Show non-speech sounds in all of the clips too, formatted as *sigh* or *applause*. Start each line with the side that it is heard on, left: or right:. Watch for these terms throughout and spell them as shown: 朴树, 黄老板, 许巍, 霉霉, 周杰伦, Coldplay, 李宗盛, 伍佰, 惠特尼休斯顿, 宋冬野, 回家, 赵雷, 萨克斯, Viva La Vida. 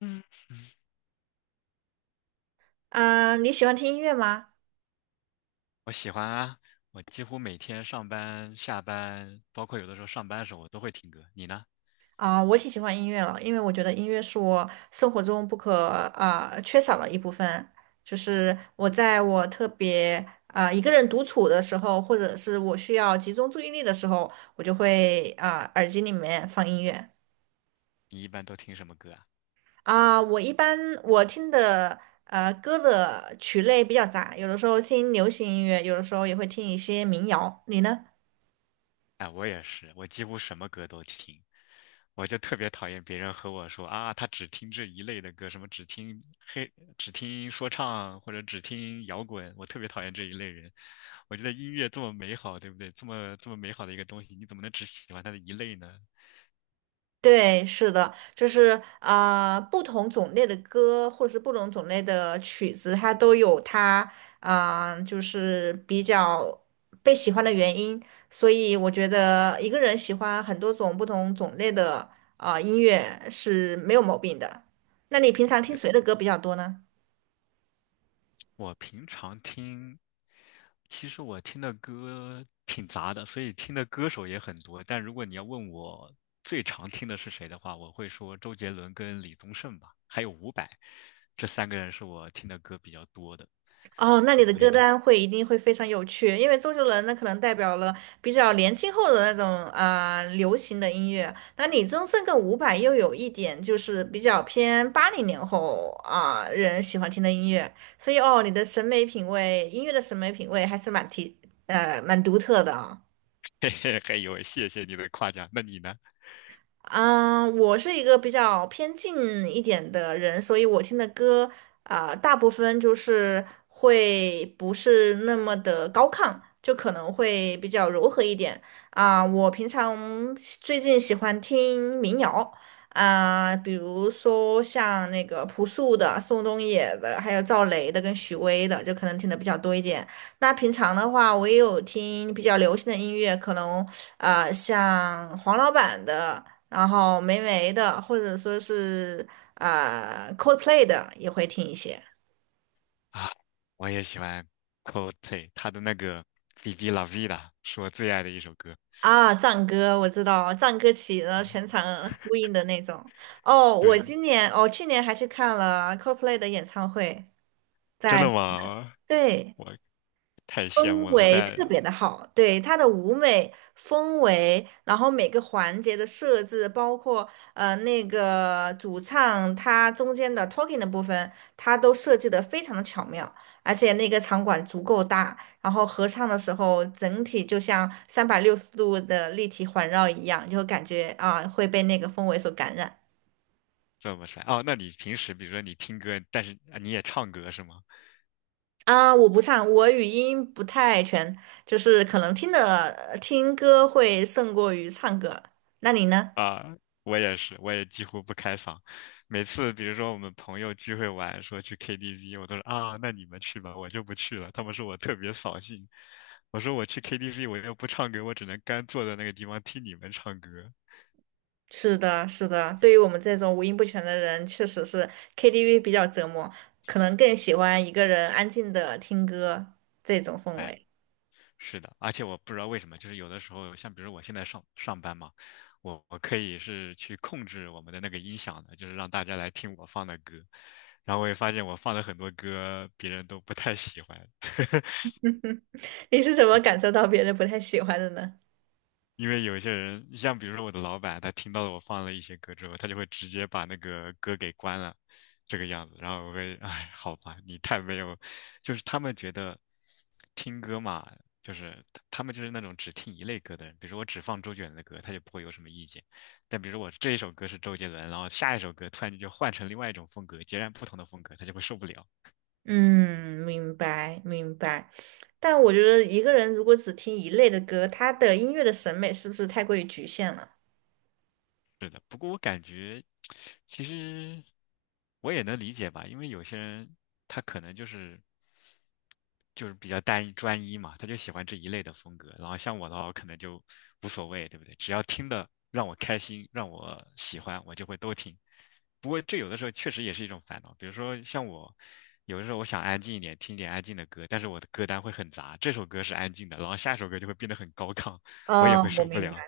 left: 嗯，
right: 嗯，你喜欢听音乐吗？
left: 我喜欢啊，我几乎每天上班、下班，包括有的时候上班的时候，我都会听歌。你呢？
right: 我挺喜欢音乐了，因为我觉得音乐是我生活中不可缺少的一部分。就是我在我特别一个人独处的时候，或者是我需要集中注意力的时候，我就会耳机里面放音乐。
left: 你一般都听什么歌啊？
right: 我一般我听的歌的曲类比较杂，有的时候听流行音乐，有的时候也会听一些民谣。你呢？
left: 哎，我也是，我几乎什么歌都听。我就特别讨厌别人和我说啊，他只听这一类的歌，什么只听黑，只听说唱或者只听摇滚，我特别讨厌这一类人。我觉得音乐这么美好，对不对？这么这么美好的一个东西，你怎么能只喜欢它的一类呢？
right: 对，是的，就是不同种类的歌或者是不同种类的曲子，它都有它就是比较被喜欢的原因。所以我觉得一个人喜欢很多种不同种类的音乐是没有毛病的。那你平常听
left: 对。
right: 谁的歌比较多呢？
left: 我平常听，其实我听的歌挺杂的，所以听的歌手也很多。但如果你要问我最常听的是谁的话，我会说周杰伦跟李宗盛吧，还有伍佰，这三个人是我听的歌比较多的。
right: 哦，那你
left: 对，
right: 的
left: 你
right: 歌
left: 呢？
right: 单一定会非常有趣，因为周杰伦那可能代表了比较年轻后的那种流行的音乐，那李宗盛跟伍佰又有一点就是比较偏80年后人喜欢听的音乐，所以哦，你的审美品味，音乐的审美品味还是蛮独特的
left: *laughs* 嘿嘿，还有，谢谢你的夸奖。那你呢？
right: 嗯，我是一个比较偏静一点的人，所以我听的歌大部分就是会不是那么的高亢，就可能会比较柔和一点啊。我平常最近喜欢听民谣比如说像那个朴树的、宋冬野的，还有赵雷的跟许巍的，就可能听的比较多一点。那平常的话，我也有听比较流行的音乐，可能像黄老板的。然后霉霉的，或者说是Coldplay 的也会听一些。
left: 啊，我也喜欢 Coldplay，他的那个《Viva La Vida》是我最爱的一首歌。
right: 藏歌我知道，藏歌起，然后全场呼应的那种。哦，我
left: 对，
right: 今年哦，去年还去看了 Coldplay 的演唱会，
left: 真
right: 在。
left: 的吗？
right: 对。
left: 我太羡
right: 氛
left: 慕了，
right: 围特
left: 在
right: 别的好，对，它的舞美氛围，然后每个环节的设置，包括那个主唱他中间的 talking 的部分，它都设计的非常的巧妙，而且那个场馆足够大，然后合唱的时候整体就像360度的立体环绕一样，就感觉会被那个氛围所感染。
left: 怎么帅？哦，那你平时比如说你听歌，但是啊你也唱歌是吗？
right: 我不唱，我语音不太全，就是可能听的听歌会胜过于唱歌。那你呢？
left: 啊，我也是，我也几乎不开嗓。每次比如说我们朋友聚会玩，说去 KTV，我都是啊，那你们去吧，我就不去了。他们说我特别扫兴，我说我去 KTV 我又不唱歌，我只能干坐在那个地方听你们唱歌。
right: 是的，是的，对于我们这种五音不全的人，确实是 KTV 比较折磨，可能更喜欢一个人安静的听歌这种氛
left: 哎，
right: 围。
left: 是的，而且我不知道为什么，就是有的时候，像比如我现在上班嘛，我可以是去控制我们的那个音响的，就是让大家来听我放的歌，然后我也发现我放的很多歌别人都不太喜欢。*laughs*
right: *laughs* 你是怎么感受到别人不太喜欢的呢？
left: 因为有些人，像比如说我的老板，他听到了我放了一些歌之后，他就会直接把那个歌给关了，这个样子。然后我会，*laughs* 哎，好吧，你太没有，就是他们觉得听歌嘛，就是他们就是那种只听一类歌的人。比如说我只放周杰伦的歌，他就不会有什么意见。但比如说我这一首歌是周杰伦，然后下一首歌突然间就换成另外一种风格，截然不同的风格，他就会受不了。
right: 嗯，明白明白。但我觉得一个人如果只听一类的歌，他的音乐的审美是不是太过于局限了？
left: 其实我也能理解吧，因为有些人他可能就是比较单一专一嘛，他就喜欢这一类的风格。然后像我的话，我可能就无所谓，对不对？只要听的让我开心，让我喜欢，我就会都听。不过这有的时候确实也是一种烦恼，比如说像我，有的时候我想安静一点，听一点安静的歌，但是我的歌单会很杂，这首歌是安静的，然后下一首歌就会变得很高亢，我也
right: 哦，
left: 会
right: 我
left: 受不
right: 明白。
left: 了。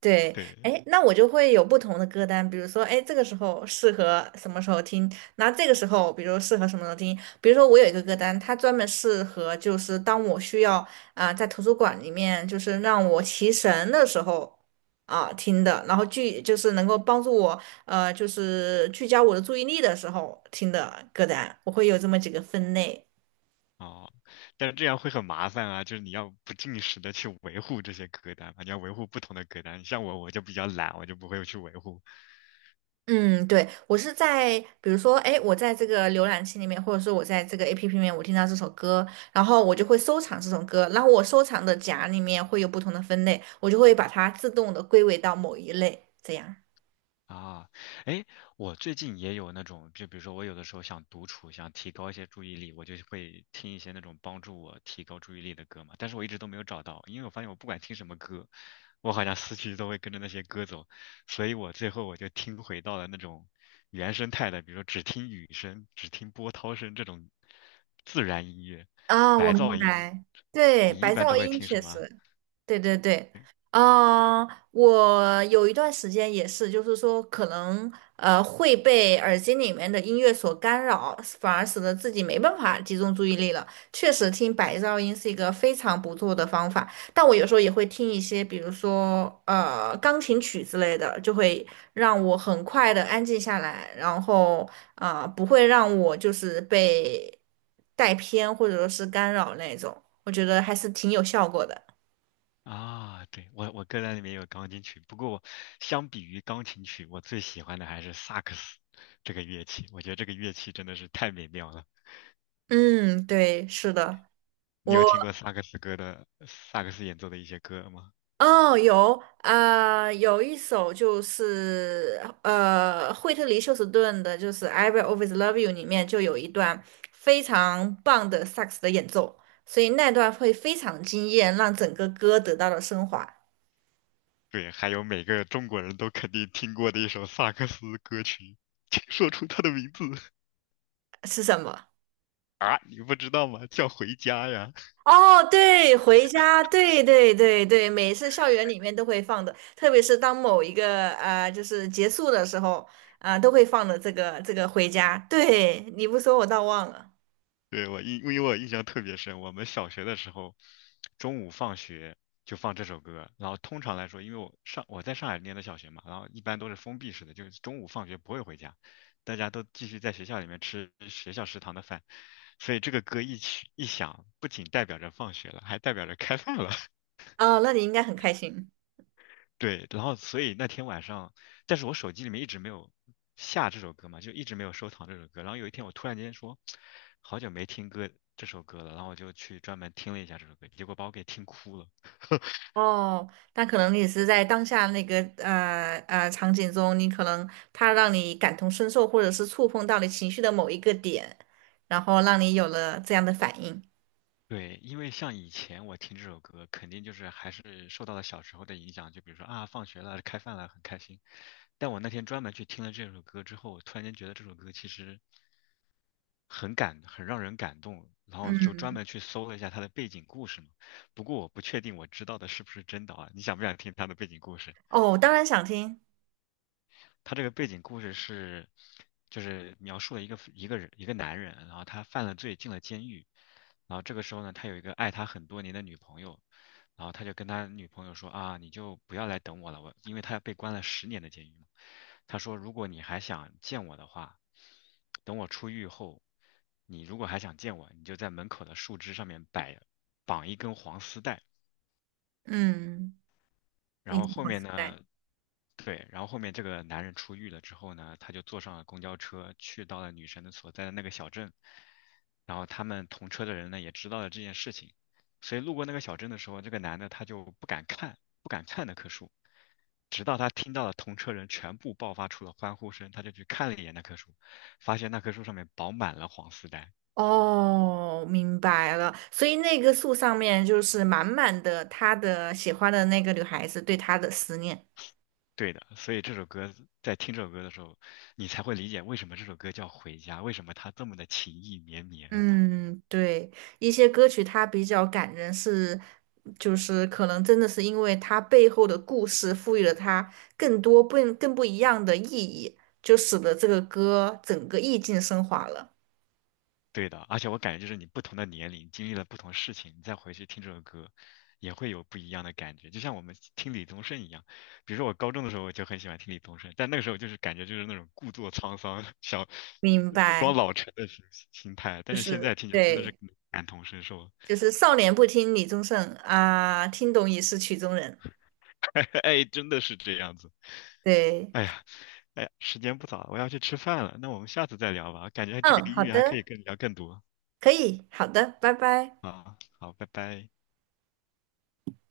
right: 对，
left: 对，
right: 哎，那我就会有不同的歌单，比如说，哎，这个时候适合什么时候听，那这个时候，比如适合什么时候听，比如说我有一个歌单，它专门适合就是当我需要在图书馆里面就是让我提神的时候听的，然后就是能够帮助我就是聚焦我的注意力的时候听的歌单，我会有这么几个分类。
left: 哦，但是这样会很麻烦啊，就是你要不定时的去维护这些歌单嘛，你要维护不同的歌单。像我，我就比较懒，我就不会去维护，
right: 嗯，对，我是在，比如说，哎，我在这个浏览器里面，或者说我在这个 APP 里面，我听到这首歌，然后我就会收藏这首歌，然后我收藏的夹里面会有不同的分类，我就会把它自动的归为到某一类，这样。
left: 啊，哎，我最近也有那种，就比如说我有的时候想独处，想提高一些注意力，我就会听一些那种帮助我提高注意力的歌嘛。但是我一直都没有找到，因为我发现我不管听什么歌，我好像思绪都会跟着那些歌走，所以我最后就听回到了那种原生态的，比如说只听雨声、只听波涛声这种自然音乐、
right: 我
left: 白
right: 明
left: 噪音。
right: 白，对，
left: 你一
right: 白
left: 般
right: 噪
left: 都会
right: 音
left: 听什
right: 确
left: 么？
right: 实。对对对，啊、我有一段时间也是，就是说可能会被耳机里面的音乐所干扰，反而使得自己没办法集中注意力了。确实，听白噪音是一个非常不错的方法，但我有时候也会听一些，比如说钢琴曲之类的，就会让我很快的安静下来，然后不会让我就是被带偏或者说是干扰那种，我觉得还是挺有效果的。
left: 啊，对，我歌单里面有钢琴曲，不过我相比于钢琴曲，我最喜欢的还是萨克斯这个乐器。我觉得这个乐器真的是太美妙了。
right: 嗯，对，是的，
left: 你有
right: 我
left: 听过萨克斯歌的萨克斯演奏的一些歌吗？
right: 哦有一首就是惠特尼休斯顿的，就是《I Will Always Love You》里面就有一段非常棒的萨克斯的演奏，所以那段会非常惊艳，让整个歌得到了升华。
left: 对，还有每个中国人都肯定听过的一首萨克斯歌曲，请说出它的名字。 *laughs*
right: 是什么？
left: 啊，你不知道吗？叫《回家》呀。
right: 哦，对，回家，对对对对，每次校园里面都会放的，特别是当某一个就是结束的时候都会放的这个回家。对，你不说我倒忘了。
left: 对，因为我印象特别深，我们小学的时候，中午放学就放这首歌，然后通常来说，因为我在上海念的小学嘛，然后一般都是封闭式的，就是中午放学不会回家，大家都继续在学校里面吃学校食堂的饭，所以这个歌一曲一响，不仅代表着放学了，还代表着开饭了。
right: 哦，那你应该很开心。
left: 对，然后所以那天晚上，但是我手机里面一直没有下这首歌嘛，就一直没有收藏这首歌。然后有一天我突然间说，好久没听歌这首歌了，然后我就去专门听了一下这首歌，结果把我给听哭了。
right: 哦，那可能你是在当下那个场景中，你可能它让你感同身受，或者是触碰到你情绪的某一个点，然后让你有了这样的反应。
left: 对，因为像以前我听这首歌，肯定就是还是受到了小时候的影响，就比如说啊，放学了，开饭了，很开心。但我那天专门去听了这首歌之后，我突然间觉得这首歌其实很让人感动。然后就专
right: 嗯，
left: 门去搜了一下他的背景故事嘛。不过我不确定我知道的是不是真的啊，你想不想听他的背景故事？
right: 哦，我当然想听。
left: 他这个背景故事是，就是描述了一个男人，然后他犯了罪进了监狱，然后这个时候呢，他有一个爱他很多年的女朋友，然后他就跟他女朋友说啊，你就不要来等我了，我因为他被关了十年的监狱嘛，他说如果你还想见我的话，等我出狱后，你如果还想见我，你就在门口的树枝上面摆绑一根黄丝带，
right: 嗯，
left: 然
right: 你
left: 后后
right: 我期
left: 面
right: 待。
left: 呢，对，然后后面这个男人出狱了之后呢，他就坐上了公交车，去到了女神的所在的那个小镇。然后他们同车的人呢，也知道了这件事情，所以路过那个小镇的时候，这个男的他就不敢看，不敢看那棵树，直到他听到了同车人全部爆发出了欢呼声，他就去看了一眼那棵树，发现那棵树上面饱满了黄丝带。
right: 哦，明白了。所以那个树上面就是满满的他的喜欢的那个女孩子对他的思念。
left: 对的，所以这首歌在听这首歌的时候，你才会理解为什么这首歌叫《回家》，为什么它这么的情意绵绵。
right: 嗯，对，一些歌曲它比较感人是，就是可能真的是因为它背后的故事赋予了它更多不更不一样的意义，就使得这个歌整个意境升华了。
left: 对的，而且我感觉就是你不同的年龄经历了不同事情，你再回去听这首歌，也会有不一样的感觉。就像我们听李宗盛一样，比如说我高中的时候我就很喜欢听李宗盛，但那个时候就是感觉就是那种故作沧桑，想
right: 明
left: 装
right: 白，
left: 老成的心态，但
right: 就
left: 是现在
right: 是
left: 听起来真的是
right: 对，
left: 感同身受，
right: 就是少年不听李宗盛啊，听懂已是曲中人。
left: *laughs* 哎，真的是这样子。
right: 对，
left: 哎呀，哎呀，时间不早了，我要去吃饭了。那我们下次再聊吧，感觉这个
right: 嗯，
left: 音
right: 好
left: 乐还可以
right: 的。
left: 更聊更多
right: 可以，好的，拜拜。
left: 啊。好，拜拜。